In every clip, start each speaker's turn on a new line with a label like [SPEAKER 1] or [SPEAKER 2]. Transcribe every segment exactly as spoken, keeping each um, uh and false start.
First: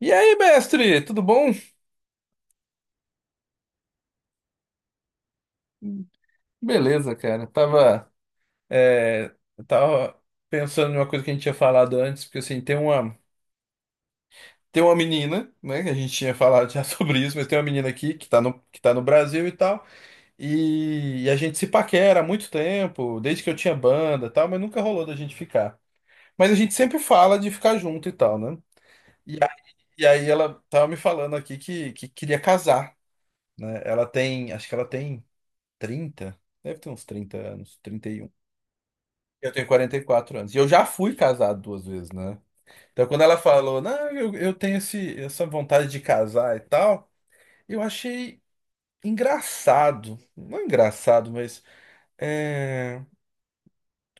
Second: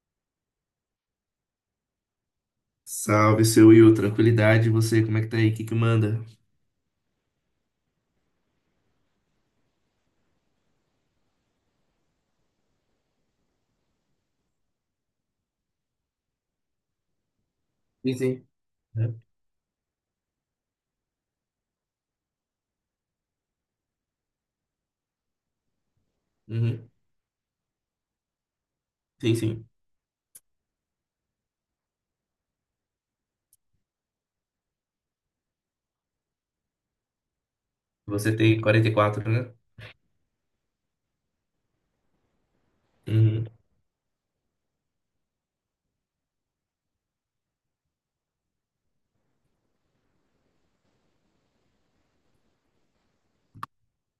[SPEAKER 1] E aí, mestre, tudo bom?
[SPEAKER 2] Salve, seu Will. Tranquilidade. E você, como é que tá aí? O que que manda?
[SPEAKER 1] Beleza, cara. Tava, é, tava pensando numa coisa que a gente tinha falado antes, porque assim, tem uma, tem uma menina, né, que a gente tinha falado já sobre isso, mas tem uma menina aqui
[SPEAKER 2] Sim,
[SPEAKER 1] que tá
[SPEAKER 2] sim.
[SPEAKER 1] no, que tá no
[SPEAKER 2] É.
[SPEAKER 1] Brasil e tal, e, e a gente se paquera há muito tempo, desde que eu tinha banda e tal, mas nunca rolou da gente ficar. Mas a gente
[SPEAKER 2] Uhum.
[SPEAKER 1] sempre fala de ficar junto e tal, né?
[SPEAKER 2] Sim,
[SPEAKER 1] E, a-
[SPEAKER 2] sim.
[SPEAKER 1] e aí ela tava me falando aqui que, que queria casar, né? Ela tem, acho que ela tem trinta, deve ter uns trinta anos, trinta e um.
[SPEAKER 2] Você tem quarenta e quatro,
[SPEAKER 1] Eu
[SPEAKER 2] né?
[SPEAKER 1] tenho quarenta e quatro anos. E eu já fui casado duas vezes, né? Então, quando ela
[SPEAKER 2] Uhum.
[SPEAKER 1] falou, não, eu, eu tenho esse, essa vontade de casar e tal, eu achei engraçado. Não engraçado, mas. eh,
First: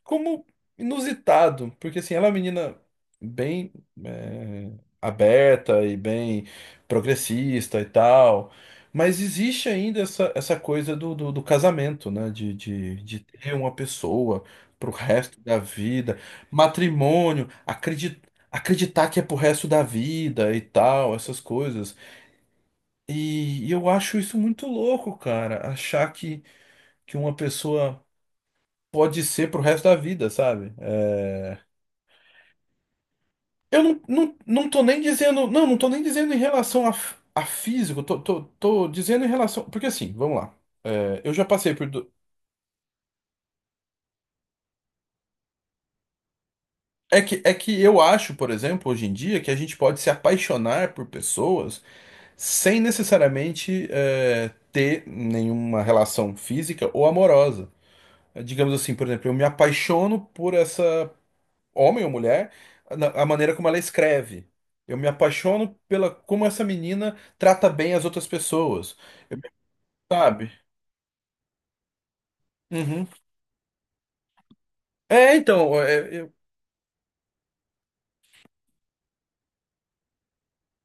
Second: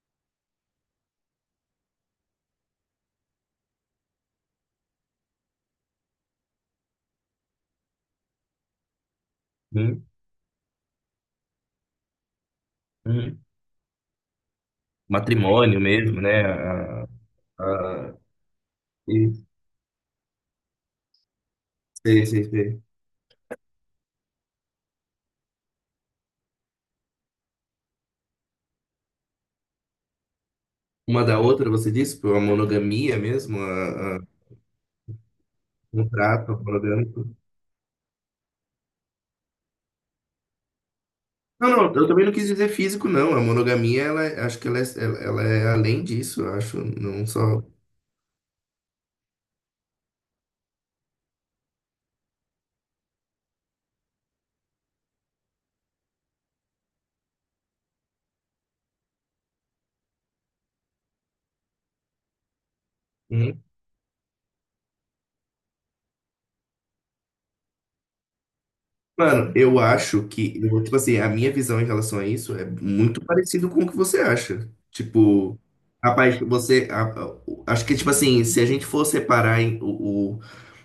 [SPEAKER 1] como inusitado, porque assim, ela é uma menina bem é, aberta e bem progressista e tal, mas existe ainda
[SPEAKER 2] Uhum.
[SPEAKER 1] essa, essa coisa do, do, do casamento, né? De, de, de
[SPEAKER 2] Uhum.
[SPEAKER 1] ter uma pessoa pro resto da
[SPEAKER 2] Matrimônio
[SPEAKER 1] vida,
[SPEAKER 2] mesmo, né? A,
[SPEAKER 1] matrimônio,
[SPEAKER 2] a...
[SPEAKER 1] acreditar. Acreditar que é pro
[SPEAKER 2] e-
[SPEAKER 1] resto da vida e tal, essas coisas.
[SPEAKER 2] Sei, sei, sei.
[SPEAKER 1] E, e eu acho isso muito louco, cara. Achar que, que uma pessoa pode ser pro resto da vida, sabe?
[SPEAKER 2] Uma da outra, você disse? Pô, a monogamia mesmo?
[SPEAKER 1] Eu não,
[SPEAKER 2] A, a...
[SPEAKER 1] não, não tô nem dizendo. Não, não tô nem dizendo em
[SPEAKER 2] Contrato
[SPEAKER 1] relação a, f-
[SPEAKER 2] monogâmico?
[SPEAKER 1] a físico. Tô, tô, tô dizendo em relação. Porque assim, vamos lá. É, eu já
[SPEAKER 2] Não,
[SPEAKER 1] passei por.
[SPEAKER 2] não. Eu
[SPEAKER 1] do-
[SPEAKER 2] também não quis dizer físico, não. A monogamia, ela, é, acho que ela é, ela ela é além disso, eu acho.
[SPEAKER 1] É
[SPEAKER 2] Não
[SPEAKER 1] que, é
[SPEAKER 2] só...
[SPEAKER 1] que eu acho, por exemplo, hoje em dia, que a gente pode se apaixonar por pessoas sem necessariamente é, ter nenhuma relação física ou amorosa. É, digamos assim, por exemplo, eu me apaixono por essa homem ou mulher, na- a maneira como ela escreve. Eu me apaixono pela como essa menina trata bem as outras pessoas.
[SPEAKER 2] Mano, eu acho
[SPEAKER 1] Sabe?
[SPEAKER 2] que, eu vou- tipo assim, a minha visão em relação a isso é
[SPEAKER 1] Uhum.
[SPEAKER 2] muito parecido com o que você acha.
[SPEAKER 1] É,
[SPEAKER 2] Tipo,
[SPEAKER 1] então, é, eu-
[SPEAKER 2] rapaz, você, a- a- o- acho que, tipo assim, se a gente for separar em- o, o,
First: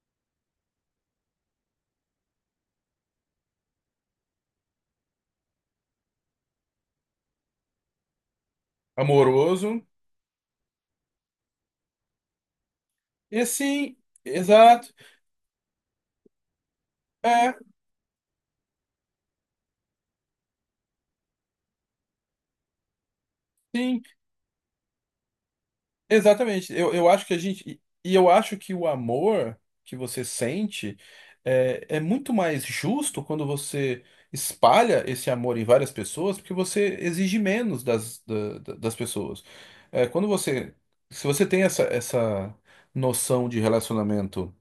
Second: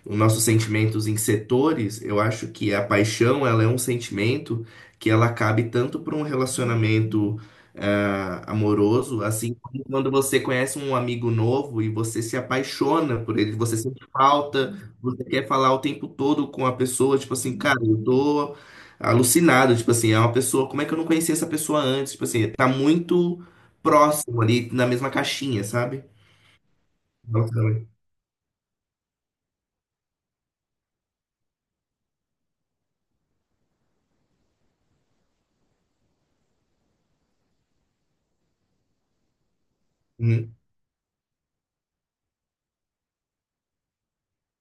[SPEAKER 2] os nossos sentimentos em setores, eu acho que a paixão, ela é um sentimento que ela cabe tanto para um relacionamento ah, amoroso, assim
[SPEAKER 1] amoroso.
[SPEAKER 2] como quando você conhece um amigo novo e você se apaixona
[SPEAKER 1] E
[SPEAKER 2] por ele, você
[SPEAKER 1] assim,
[SPEAKER 2] sente falta.
[SPEAKER 1] exato.
[SPEAKER 2] Você quer falar o tempo todo com a pessoa, tipo
[SPEAKER 1] É,
[SPEAKER 2] assim, cara, eu tô alucinado, tipo assim, é uma pessoa, como é que eu não conhecia essa pessoa antes? Tipo assim, tá muito
[SPEAKER 1] sim,
[SPEAKER 2] próximo ali, na mesma caixinha, sabe?
[SPEAKER 1] exatamente. Eu, eu acho que a
[SPEAKER 2] Nossa,
[SPEAKER 1] gente. E
[SPEAKER 2] também.
[SPEAKER 1] e eu acho que o amor que você sente é, é muito mais justo quando você espalha esse amor em várias pessoas, porque você exige menos das, da- da- das pessoas. É, quando
[SPEAKER 2] Uhum,
[SPEAKER 1] você. Se você tem essa, essa noção de relacionamento,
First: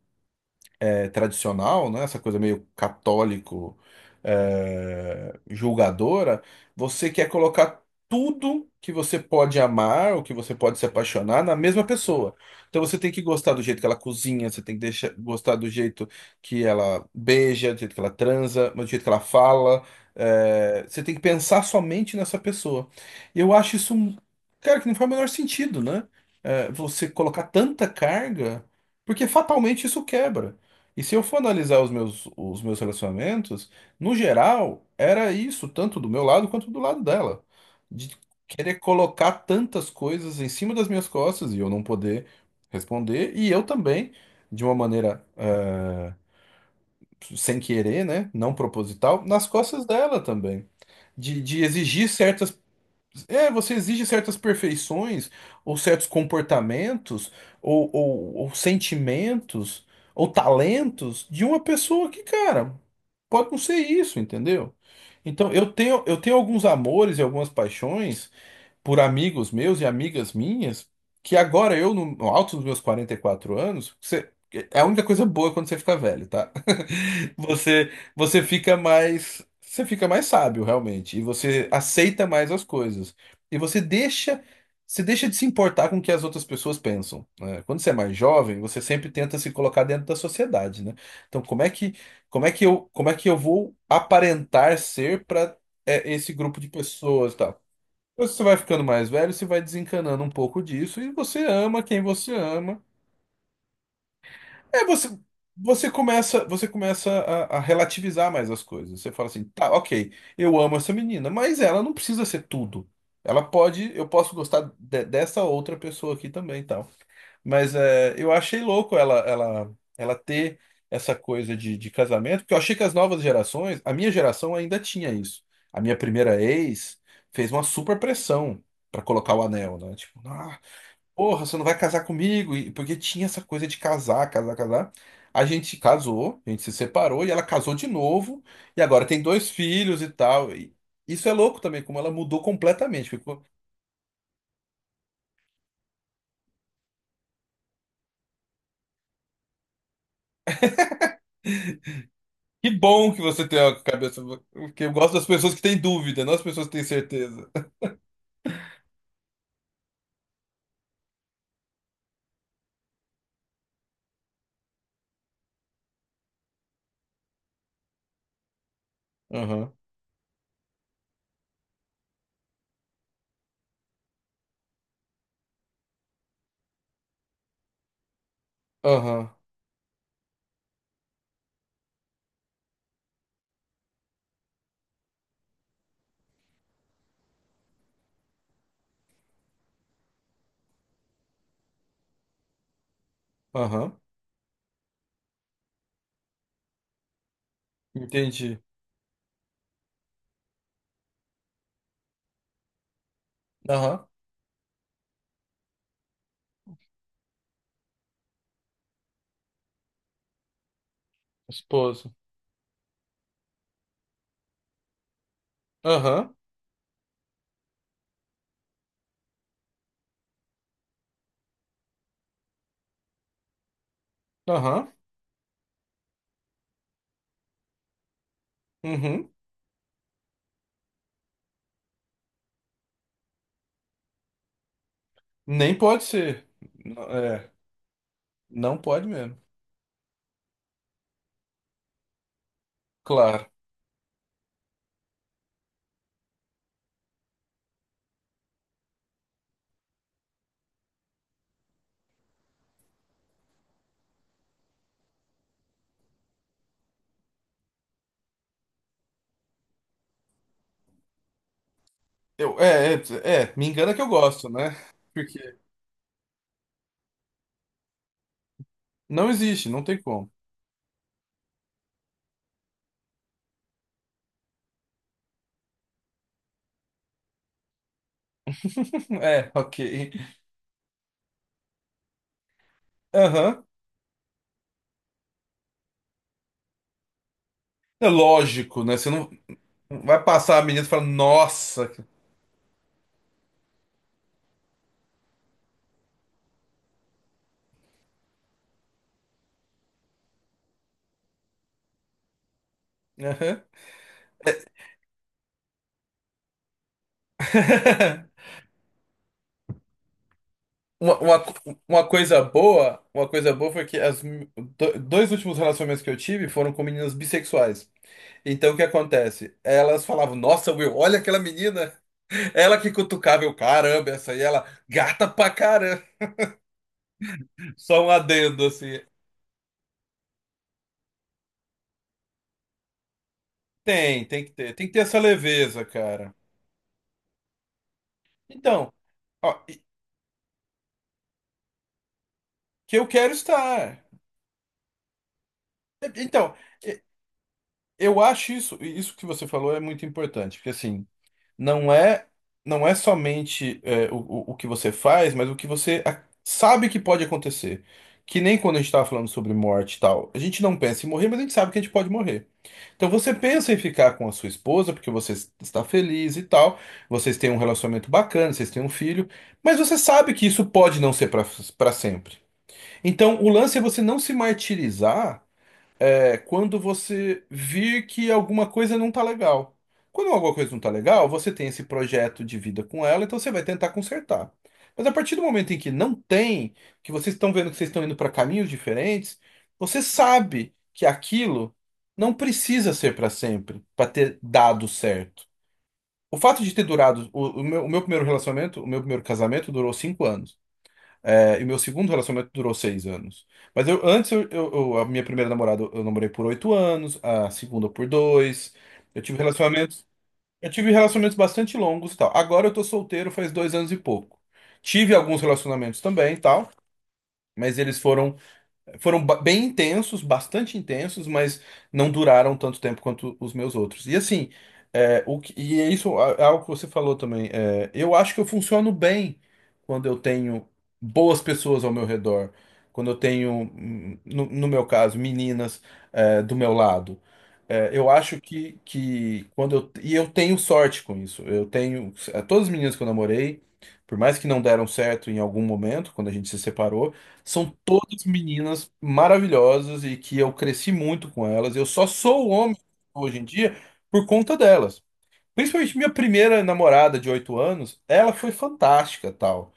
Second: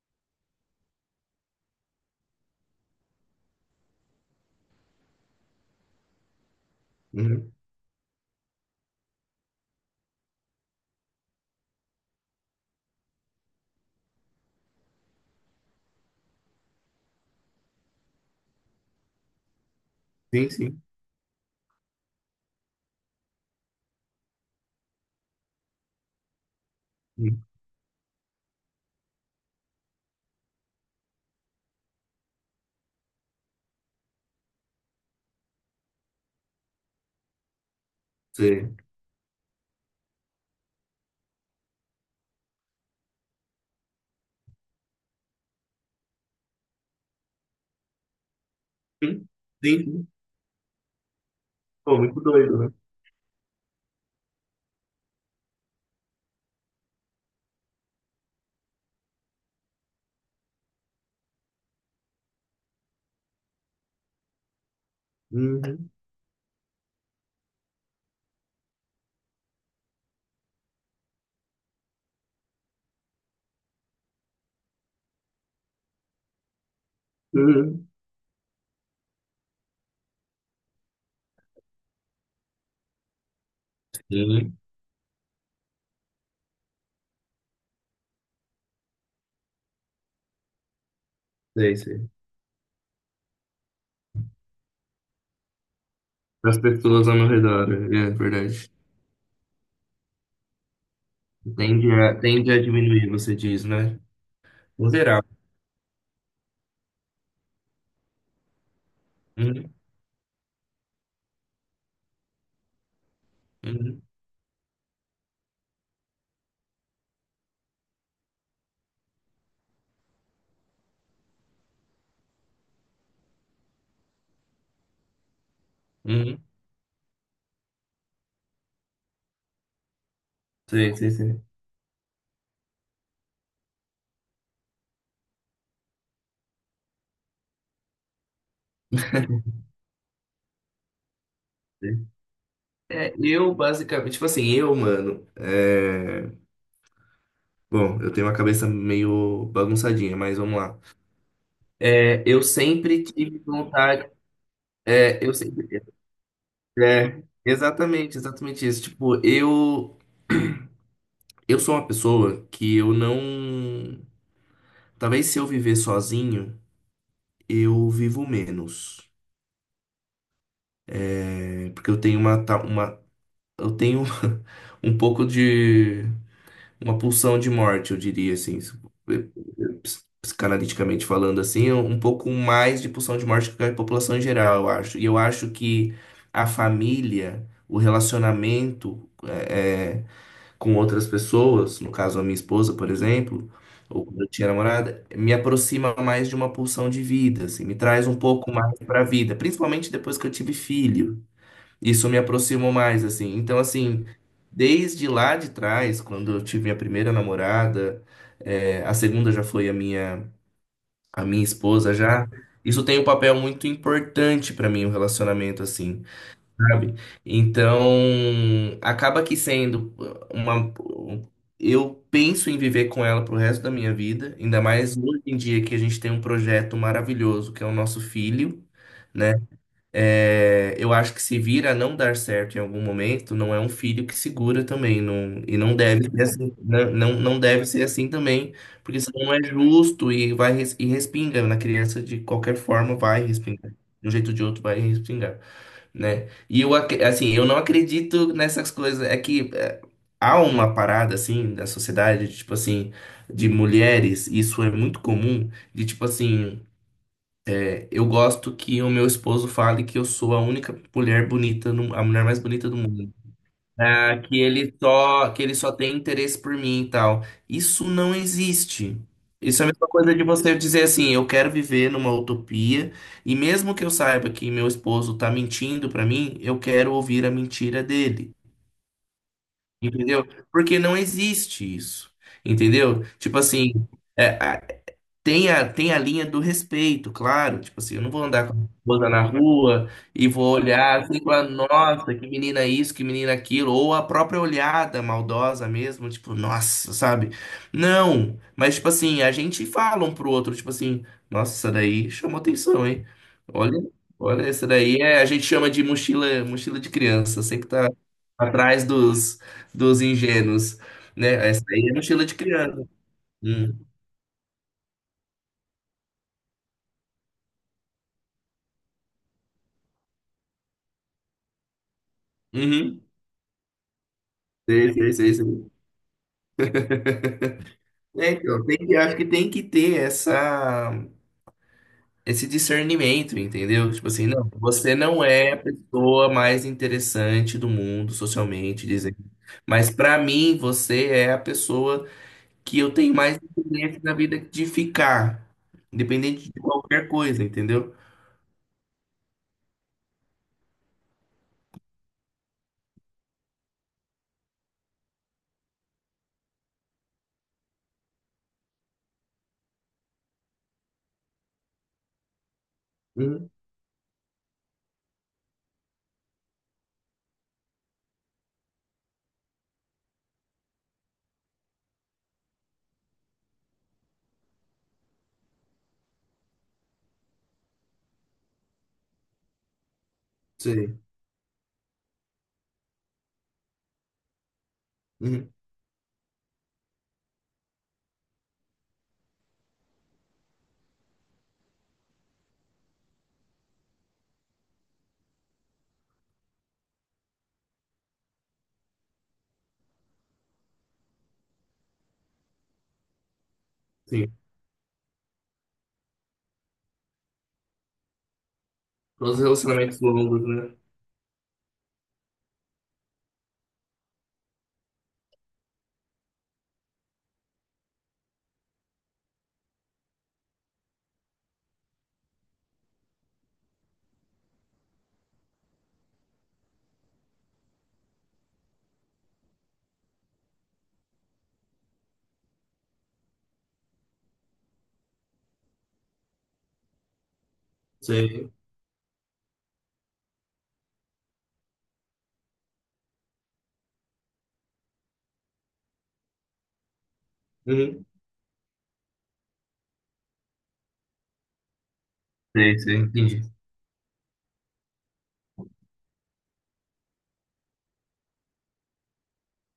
[SPEAKER 1] é, tradicional, né? Essa coisa meio católico, é, julgadora, você quer
[SPEAKER 2] uhum.
[SPEAKER 1] colocar tudo que você pode amar, ou que você pode se apaixonar na mesma pessoa. Então você tem que gostar do jeito que ela cozinha, você tem que deixar, gostar do jeito que ela beija, do jeito que ela transa, do jeito que ela fala.
[SPEAKER 2] Sim, sim.
[SPEAKER 1] É, você tem que pensar somente nessa pessoa. E eu acho isso, um- cara, que não faz o menor sentido, né? É, você colocar
[SPEAKER 2] Uhum.
[SPEAKER 1] tanta carga, porque fatalmente isso quebra. E se eu for analisar os meus, os meus relacionamentos, no geral, era isso, tanto do meu lado quanto do lado dela. De
[SPEAKER 2] Sei.
[SPEAKER 1] querer colocar tantas coisas em cima das minhas costas e eu não poder responder. E eu também, de uma maneira, eh, sem querer, né? Não proposital,
[SPEAKER 2] Uhum.
[SPEAKER 1] nas
[SPEAKER 2] Sim,
[SPEAKER 1] costas
[SPEAKER 2] sim.
[SPEAKER 1] dela também. De, de
[SPEAKER 2] Pô,
[SPEAKER 1] exigir
[SPEAKER 2] muito
[SPEAKER 1] certas
[SPEAKER 2] doido, né?
[SPEAKER 1] é, você exige certas perfeições, ou certos comportamentos, ou, ou, ou sentimentos, ou talentos de uma pessoa que, cara, pode não ser isso, entendeu? Então, eu
[SPEAKER 2] Uhum.
[SPEAKER 1] tenho, eu tenho alguns amores e algumas paixões por amigos meus e amigas minhas, que agora eu, no no alto dos meus quarenta e quatro anos, você, é a única coisa boa quando você fica velho, tá?
[SPEAKER 2] Uhum.
[SPEAKER 1] Você, você fica mais, você fica mais sábio, realmente, e você aceita mais as coisas. E você deixa,
[SPEAKER 2] Sim,
[SPEAKER 1] você deixa de se importar com o que as outras pessoas pensam, né? Quando você é mais jovem, você sempre tenta se colocar dentro da sociedade, né? Então, como é
[SPEAKER 2] sei,
[SPEAKER 1] que,
[SPEAKER 2] sei.
[SPEAKER 1] como é que eu, como é que eu vou aparentar ser para esse
[SPEAKER 2] As
[SPEAKER 1] grupo de
[SPEAKER 2] pessoas ao meu
[SPEAKER 1] pessoas, e tal?
[SPEAKER 2] redor, é
[SPEAKER 1] Depois que você vai
[SPEAKER 2] verdade.
[SPEAKER 1] ficando mais velho, você vai desencanando um pouco disso e você ama
[SPEAKER 2] Tende
[SPEAKER 1] quem
[SPEAKER 2] a,
[SPEAKER 1] você
[SPEAKER 2] tende a
[SPEAKER 1] ama.
[SPEAKER 2] diminuir, você diz, né?
[SPEAKER 1] É, você,
[SPEAKER 2] Moderar.
[SPEAKER 1] você começa, você começa a, a relativizar mais as coisas. Você fala assim, tá,
[SPEAKER 2] Uhum,
[SPEAKER 1] ok, eu amo essa menina, mas ela não precisa ser tudo. Ela pode,
[SPEAKER 2] uhum,
[SPEAKER 1] eu posso gostar de- dessa outra pessoa aqui também, e tal. Mas é, eu achei louco ela, ela, ela ter essa coisa de, de casamento, porque eu achei que as novas gerações, a minha geração ainda tinha isso. A minha primeira
[SPEAKER 2] uhum.
[SPEAKER 1] ex fez uma super pressão pra colocar o anel, né? Tipo, ah,
[SPEAKER 2] Sei, sei, sei.
[SPEAKER 1] porra, você não vai casar comigo? E- Porque tinha essa coisa de casar, casar, casar. A gente casou, a gente se separou e ela casou de novo. E agora tem dois filhos e tal. E isso é louco também, como ela mudou completamente.
[SPEAKER 2] É,
[SPEAKER 1] Ficou-
[SPEAKER 2] eu basicamente, tipo assim, eu, mano, é... Bom, eu tenho uma cabeça meio bagunçadinha, mas vamos lá. É, eu
[SPEAKER 1] Que
[SPEAKER 2] sempre
[SPEAKER 1] bom que
[SPEAKER 2] tive
[SPEAKER 1] você tem a
[SPEAKER 2] vontade,
[SPEAKER 1] cabeça. Porque eu gosto das
[SPEAKER 2] é, eu
[SPEAKER 1] pessoas que têm
[SPEAKER 2] sempre,
[SPEAKER 1] dúvida, não as pessoas que têm
[SPEAKER 2] é,
[SPEAKER 1] certeza.
[SPEAKER 2] exatamente, exatamente isso. Tipo, eu, eu sou uma pessoa que eu não, talvez se eu viver sozinho, eu vivo menos.
[SPEAKER 1] Aham,
[SPEAKER 2] É, porque eu tenho uma, ta- uma, eu tenho um pouco de uma pulsão de morte, eu diria assim, se-
[SPEAKER 1] aham,
[SPEAKER 2] ps- psicanaliticamente falando assim, é um pouco mais de pulsão de morte que a população em geral, eu acho. E eu acho que a família, o relacionamento é, é, com outras pessoas, no caso a minha esposa, por exemplo,
[SPEAKER 1] aham.
[SPEAKER 2] ou quando eu tinha namorada, me aproxima mais de uma pulsão de vida, assim, me traz um pouco
[SPEAKER 1] Entendi.
[SPEAKER 2] mais para a vida, principalmente depois que eu tive filho, isso me aproximou mais, assim. Então, assim,
[SPEAKER 1] Aham.
[SPEAKER 2] desde lá de trás, quando eu tive minha primeira namorada, é, a segunda já foi a minha, a minha esposa
[SPEAKER 1] Esposo.
[SPEAKER 2] já. Isso tem um papel muito importante para mim, o relacionamento, assim,
[SPEAKER 1] Aham,
[SPEAKER 2] sabe? Então, acaba que sendo uma. Eu penso em viver com ela pro resto da minha vida, ainda
[SPEAKER 1] aham,
[SPEAKER 2] mais hoje em dia que a gente tem um projeto maravilhoso, que é o nosso filho,
[SPEAKER 1] uhum.
[SPEAKER 2] né? É, eu acho que se vir a não dar certo em algum momento, não é um filho que segura também, não, e não
[SPEAKER 1] Nem pode
[SPEAKER 2] deve ser
[SPEAKER 1] ser.
[SPEAKER 2] assim, né?
[SPEAKER 1] N-
[SPEAKER 2] Não, não
[SPEAKER 1] É,
[SPEAKER 2] deve ser assim também,
[SPEAKER 1] não
[SPEAKER 2] porque
[SPEAKER 1] pode
[SPEAKER 2] senão não
[SPEAKER 1] mesmo.
[SPEAKER 2] é justo e vai res- e respinga na criança de qualquer forma, vai
[SPEAKER 1] Claro.
[SPEAKER 2] respingar. De um jeito ou de outro vai respingar, né? E eu, ac- assim, eu não acredito nessas coisas, é que é, há uma parada, assim, da sociedade, tipo assim, de mulheres, isso é muito comum, de tipo assim. Eu gosto que o meu esposo fale que eu sou a única mulher bonita, no- a mulher mais
[SPEAKER 1] Eu,
[SPEAKER 2] bonita do
[SPEAKER 1] é,
[SPEAKER 2] mundo.
[SPEAKER 1] é, é, Me engana que eu
[SPEAKER 2] Ah, que
[SPEAKER 1] gosto, né?
[SPEAKER 2] ele só, que ele
[SPEAKER 1] Porque
[SPEAKER 2] só tem interesse por mim e tal. Isso não existe.
[SPEAKER 1] não
[SPEAKER 2] Isso é a
[SPEAKER 1] existe, não
[SPEAKER 2] mesma
[SPEAKER 1] tem
[SPEAKER 2] coisa de
[SPEAKER 1] como.
[SPEAKER 2] você dizer assim, eu quero viver numa utopia, e mesmo que eu saiba que meu esposo tá mentindo pra mim, eu quero ouvir a mentira dele.
[SPEAKER 1] É, ok.
[SPEAKER 2] Entendeu? Porque não existe isso. Entendeu? Tipo
[SPEAKER 1] Aham.
[SPEAKER 2] assim, é. Tem a, tem a linha do respeito, claro. Tipo assim, eu
[SPEAKER 1] É
[SPEAKER 2] não vou andar com a minha
[SPEAKER 1] lógico, né? Você
[SPEAKER 2] esposa na
[SPEAKER 1] não
[SPEAKER 2] rua
[SPEAKER 1] vai
[SPEAKER 2] e vou
[SPEAKER 1] passar a menina e
[SPEAKER 2] olhar
[SPEAKER 1] falar,
[SPEAKER 2] assim e falar,
[SPEAKER 1] nossa. que-
[SPEAKER 2] nossa, que menina isso, que menina aquilo, ou a própria olhada maldosa mesmo, tipo, nossa, sabe? Não, mas tipo assim, a gente fala um pro outro, tipo assim, nossa, essa daí chamou atenção, hein?
[SPEAKER 1] Aham.
[SPEAKER 2] Olha, olha, essa daí é, a gente chama de mochila, mochila de criança, sempre tá atrás dos, dos ingênuos,
[SPEAKER 1] Uma, uma,
[SPEAKER 2] né?
[SPEAKER 1] co-
[SPEAKER 2] Essa daí é
[SPEAKER 1] uma
[SPEAKER 2] mochila de
[SPEAKER 1] coisa
[SPEAKER 2] criança.
[SPEAKER 1] boa, uma coisa boa
[SPEAKER 2] Hum.
[SPEAKER 1] foi que as, mi- do- dois últimos relacionamentos que eu tive foram com meninas bissexuais. Então o que acontece? Elas falavam, nossa, Will, olha aquela menina. Ela que
[SPEAKER 2] Uhum.
[SPEAKER 1] cutucava, eu, caramba, essa aí, ela
[SPEAKER 2] Sei, sei,
[SPEAKER 1] gata
[SPEAKER 2] sei,
[SPEAKER 1] pra
[SPEAKER 2] sei.
[SPEAKER 1] caramba. Só um
[SPEAKER 2] É,
[SPEAKER 1] adendo,
[SPEAKER 2] então, tem que-
[SPEAKER 1] assim.
[SPEAKER 2] acho que tem que ter essa, esse discernimento, entendeu? Tipo
[SPEAKER 1] Tem,
[SPEAKER 2] assim,
[SPEAKER 1] tem
[SPEAKER 2] não,
[SPEAKER 1] que ter, tem que
[SPEAKER 2] você
[SPEAKER 1] ter essa
[SPEAKER 2] não é a
[SPEAKER 1] leveza,
[SPEAKER 2] pessoa
[SPEAKER 1] cara.
[SPEAKER 2] mais interessante do mundo socialmente,
[SPEAKER 1] Então,
[SPEAKER 2] dizem.
[SPEAKER 1] ó, e-
[SPEAKER 2] Mas pra mim, você é a pessoa que eu
[SPEAKER 1] que eu
[SPEAKER 2] tenho
[SPEAKER 1] quero
[SPEAKER 2] mais interesse
[SPEAKER 1] estar.
[SPEAKER 2] na vida de ficar,
[SPEAKER 1] E-
[SPEAKER 2] independente
[SPEAKER 1] Então,
[SPEAKER 2] de
[SPEAKER 1] e-
[SPEAKER 2] qualquer coisa, entendeu?
[SPEAKER 1] eu acho isso, isso que você falou é muito importante, porque assim, não é, não é somente é, o, o o que você faz, mas o que você a- sabe que pode acontecer. Que nem quando a gente estava falando sobre morte e tal, a gente não pensa em morrer, mas a gente sabe que a gente pode morrer. Então você
[SPEAKER 2] Uhum,
[SPEAKER 1] pensa em ficar com a sua esposa porque você está feliz e tal, vocês têm um relacionamento bacana, vocês têm um filho, mas você sabe que isso pode não ser para para sempre. Então o lance é você não se martirizar é quando você vir que alguma coisa não tá legal. Quando alguma coisa não tá
[SPEAKER 2] sei.
[SPEAKER 1] legal, você tem esse projeto de vida com ela, então você vai tentar consertar. Mas a partir do
[SPEAKER 2] Uhum,
[SPEAKER 1] momento em que não tem, que vocês estão vendo que vocês estão indo para caminhos diferentes, você sabe que aquilo não precisa ser para sempre, para ter dado certo. O fato de ter durado, o, o meu, o meu primeiro relacionamento, o meu primeiro casamento durou cinco anos. É, e meu segundo relacionamento durou seis anos. Mas eu antes,
[SPEAKER 2] sim.
[SPEAKER 1] eu, eu- eu- a minha primeira namorada eu namorei por oito anos, a segunda por dois. Eu
[SPEAKER 2] Todos
[SPEAKER 1] tive
[SPEAKER 2] os relacionamentos
[SPEAKER 1] relacionamentos,
[SPEAKER 2] longos,
[SPEAKER 1] eu
[SPEAKER 2] né?
[SPEAKER 1] tive relacionamentos bastante longos e tal. Agora eu tô solteiro faz dois anos e pouco. Tive alguns relacionamentos também e tal, mas eles foram foram ba- bem intensos, bastante intensos, mas não duraram tanto tempo quanto os meus outros. E assim, é, o que, e é isso é algo que você falou também. É, eu acho que, eu funciono bem quando eu tenho boas pessoas ao meu redor, quando eu tenho, hum, no, no meu caso, meninas, é, do meu lado. É, eu acho
[SPEAKER 2] Sei.
[SPEAKER 1] que, que quando eu, e eu. Tenho sorte com isso. Eu tenho, é, todas as meninas que eu namorei, por mais que não deram certo em algum momento, quando a gente se separou. São
[SPEAKER 2] Uhum.
[SPEAKER 1] todas meninas maravilhosas e que eu cresci muito com elas. Eu só sou o homem
[SPEAKER 2] Sei, sei,
[SPEAKER 1] hoje
[SPEAKER 2] entendi.
[SPEAKER 1] em dia por conta delas. Principalmente minha primeira namorada de oito anos, ela foi fantástica, tal.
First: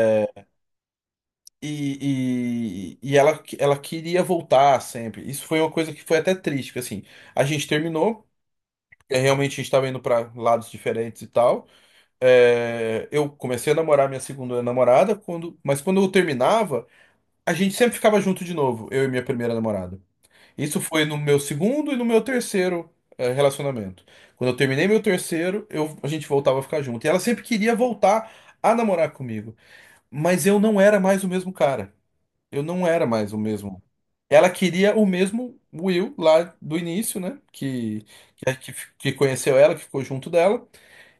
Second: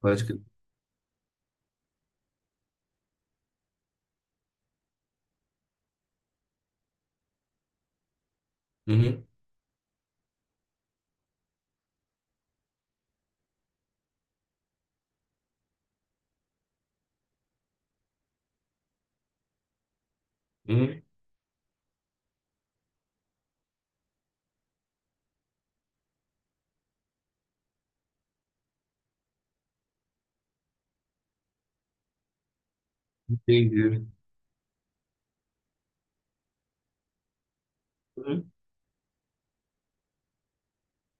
[SPEAKER 2] Pode que.
[SPEAKER 1] E, e, e ela, ela queria voltar sempre. Isso foi uma coisa que foi até triste, porque assim, a gente terminou, é,
[SPEAKER 2] Uhum,
[SPEAKER 1] realmente a gente estava indo para lados diferentes e tal. É, eu comecei a namorar minha segunda namorada, quando, mas quando eu terminava, a gente sempre ficava junto de novo, eu e minha primeira namorada. Isso
[SPEAKER 2] uhum,
[SPEAKER 1] foi no meu segundo e no meu terceiro eh, relacionamento. Quando eu terminei meu terceiro, eu- a gente voltava a ficar junto. E ela sempre queria voltar a namorar comigo. Mas eu não era mais o mesmo cara. Eu não era mais o mesmo.
[SPEAKER 2] entendi.
[SPEAKER 1] Ela queria o mesmo Will lá do início, né? Que,
[SPEAKER 2] Uhum.
[SPEAKER 1] que, que que conheceu ela, que ficou junto dela.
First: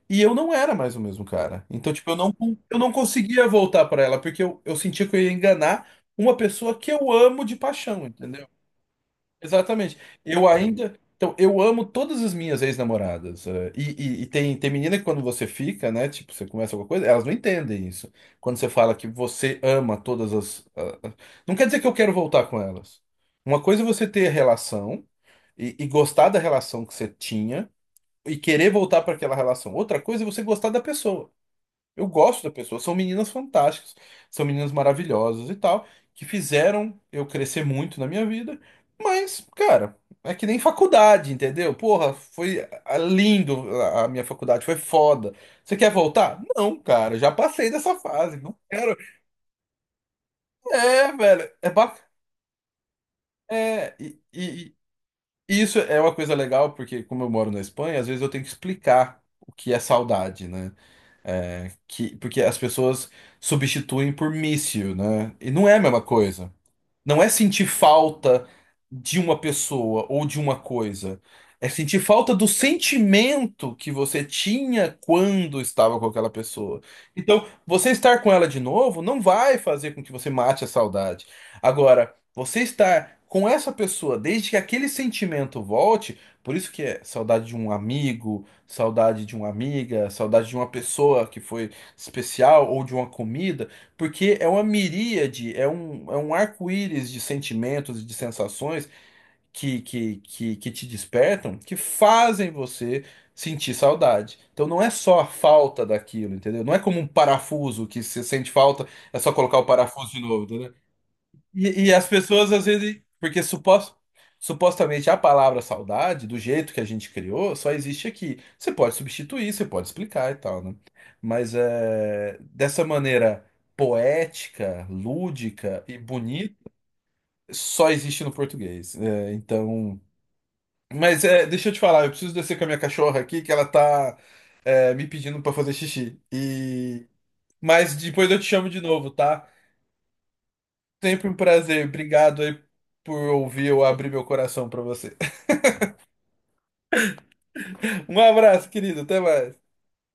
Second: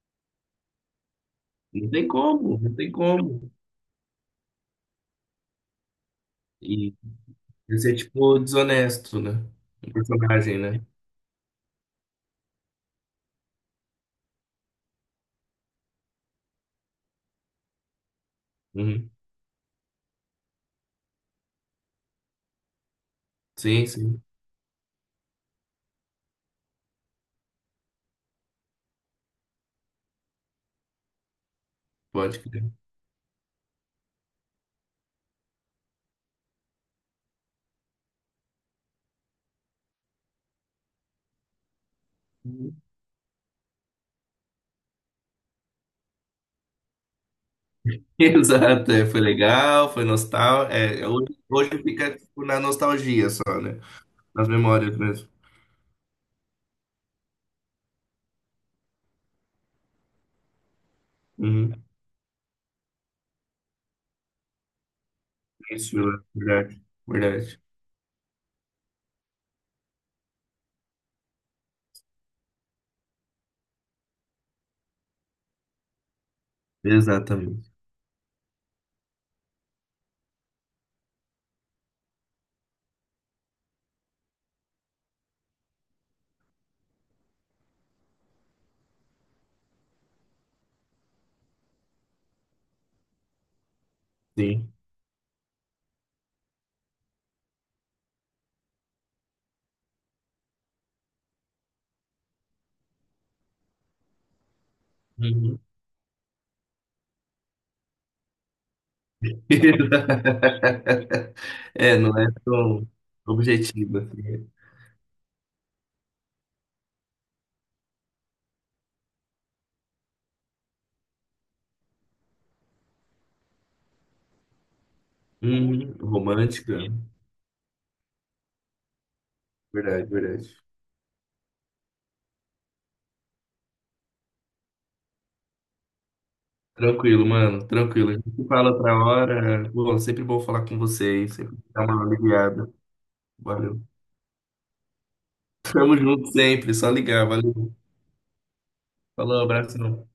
[SPEAKER 1] E eu não era mais o mesmo cara.
[SPEAKER 2] Não
[SPEAKER 1] Então,
[SPEAKER 2] tem
[SPEAKER 1] tipo, eu não, con-
[SPEAKER 2] como, não
[SPEAKER 1] eu
[SPEAKER 2] tem
[SPEAKER 1] não conseguia
[SPEAKER 2] como.
[SPEAKER 1] voltar pra ela, porque eu, eu sentia que eu ia enganar uma pessoa que
[SPEAKER 2] E
[SPEAKER 1] eu amo de
[SPEAKER 2] esse é
[SPEAKER 1] paixão,
[SPEAKER 2] tipo
[SPEAKER 1] entendeu?
[SPEAKER 2] desonesto, né? O
[SPEAKER 1] Exatamente. Eu
[SPEAKER 2] personagem, né?
[SPEAKER 1] ainda. Então, eu amo todas as minhas ex-namoradas. Eh, E, e- e tem, tem menina que quando você fica, né? Tipo, você começa alguma coisa, elas não entendem isso. Quando você fala que
[SPEAKER 2] Uhum.
[SPEAKER 1] você ama todas as. Ah, ah, não quer dizer que eu quero voltar com elas. Uma coisa é
[SPEAKER 2] Sim,
[SPEAKER 1] você
[SPEAKER 2] sim,
[SPEAKER 1] ter relação e, e gostar da relação que você tinha e querer voltar para aquela relação. Outra coisa é você gostar da pessoa. Eu
[SPEAKER 2] pode
[SPEAKER 1] gosto da
[SPEAKER 2] crer.
[SPEAKER 1] pessoa. São meninas fantásticas, são meninas maravilhosas e tal, que fizeram eu crescer muito na minha vida. Mas, cara, é que nem faculdade, entendeu? Porra, foi
[SPEAKER 2] Uhum.
[SPEAKER 1] ah, lindo a a minha faculdade, foi foda. Você quer voltar? Não, cara, já passei dessa fase, não
[SPEAKER 2] Exato,
[SPEAKER 1] quero.
[SPEAKER 2] é, foi legal, foi nostálgico. É,
[SPEAKER 1] É,
[SPEAKER 2] hoje,
[SPEAKER 1] velho, é
[SPEAKER 2] hoje
[SPEAKER 1] bacana.
[SPEAKER 2] fica tipo, na nostalgia só, né?
[SPEAKER 1] É, e,
[SPEAKER 2] Nas
[SPEAKER 1] e-
[SPEAKER 2] memórias mesmo.
[SPEAKER 1] e isso é uma coisa legal, porque como eu moro na Espanha, às vezes eu tenho que explicar o que é saudade, né?
[SPEAKER 2] Uhum.
[SPEAKER 1] que, porque as pessoas substituem por míssil, né? E não é
[SPEAKER 2] É
[SPEAKER 1] a
[SPEAKER 2] isso,
[SPEAKER 1] mesma
[SPEAKER 2] é
[SPEAKER 1] coisa.
[SPEAKER 2] verdade,
[SPEAKER 1] Não é
[SPEAKER 2] verdade.
[SPEAKER 1] sentir falta de uma pessoa ou de uma coisa. É sentir falta do sentimento que você tinha quando estava com aquela pessoa. Então,
[SPEAKER 2] Exatamente.
[SPEAKER 1] você estar com ela de novo não vai fazer com que você mate a saudade. Agora, você estar com essa pessoa desde que aquele sentimento volte, por isso que é saudade de um amigo, saudade de uma amiga, saudade de uma pessoa que foi especial ou de uma comida. Porque é uma
[SPEAKER 2] Sim.
[SPEAKER 1] miríade, é um, é um arco-íris de sentimentos e de sensações que, que, que, que te despertam, que fazem você sentir saudade. Então não é só a
[SPEAKER 2] Uhum.
[SPEAKER 1] falta daquilo, entendeu? Não é como um parafuso que você sente falta, é só colocar o parafuso de novo, entendeu? E, e
[SPEAKER 2] É,
[SPEAKER 1] as
[SPEAKER 2] não é
[SPEAKER 1] pessoas às
[SPEAKER 2] tão
[SPEAKER 1] vezes. Porque supos-
[SPEAKER 2] objetiva, assim.
[SPEAKER 1] supostamente a palavra saudade, do jeito que a gente criou, só existe aqui. Você pode substituir, você pode explicar e tal, né? Mas é, dessa maneira poética, lúdica
[SPEAKER 2] Uhum.
[SPEAKER 1] e bonita,
[SPEAKER 2] Romântica.
[SPEAKER 1] só existe no português. É, então.
[SPEAKER 2] Verdade, verdade.
[SPEAKER 1] Mas é, deixa eu te falar, eu preciso descer com a minha cachorra aqui, que ela tá é, me pedindo pra fazer xixi. E...
[SPEAKER 2] Tranquilo, mano,
[SPEAKER 1] Mas
[SPEAKER 2] tranquilo. A
[SPEAKER 1] depois eu te
[SPEAKER 2] gente
[SPEAKER 1] chamo
[SPEAKER 2] fala
[SPEAKER 1] de
[SPEAKER 2] outra
[SPEAKER 1] novo, tá?
[SPEAKER 2] hora. Bom, sempre bom falar com
[SPEAKER 1] Sempre um
[SPEAKER 2] vocês, sempre dá
[SPEAKER 1] prazer.
[SPEAKER 2] uma
[SPEAKER 1] Obrigado aí
[SPEAKER 2] aliviada.
[SPEAKER 1] por ouvir
[SPEAKER 2] Valeu.
[SPEAKER 1] eu abrir meu coração pra você.
[SPEAKER 2] Tamo junto sempre, só ligar, valeu.
[SPEAKER 1] Um abraço, querido. Até
[SPEAKER 2] Falou,
[SPEAKER 1] mais.
[SPEAKER 2] abração.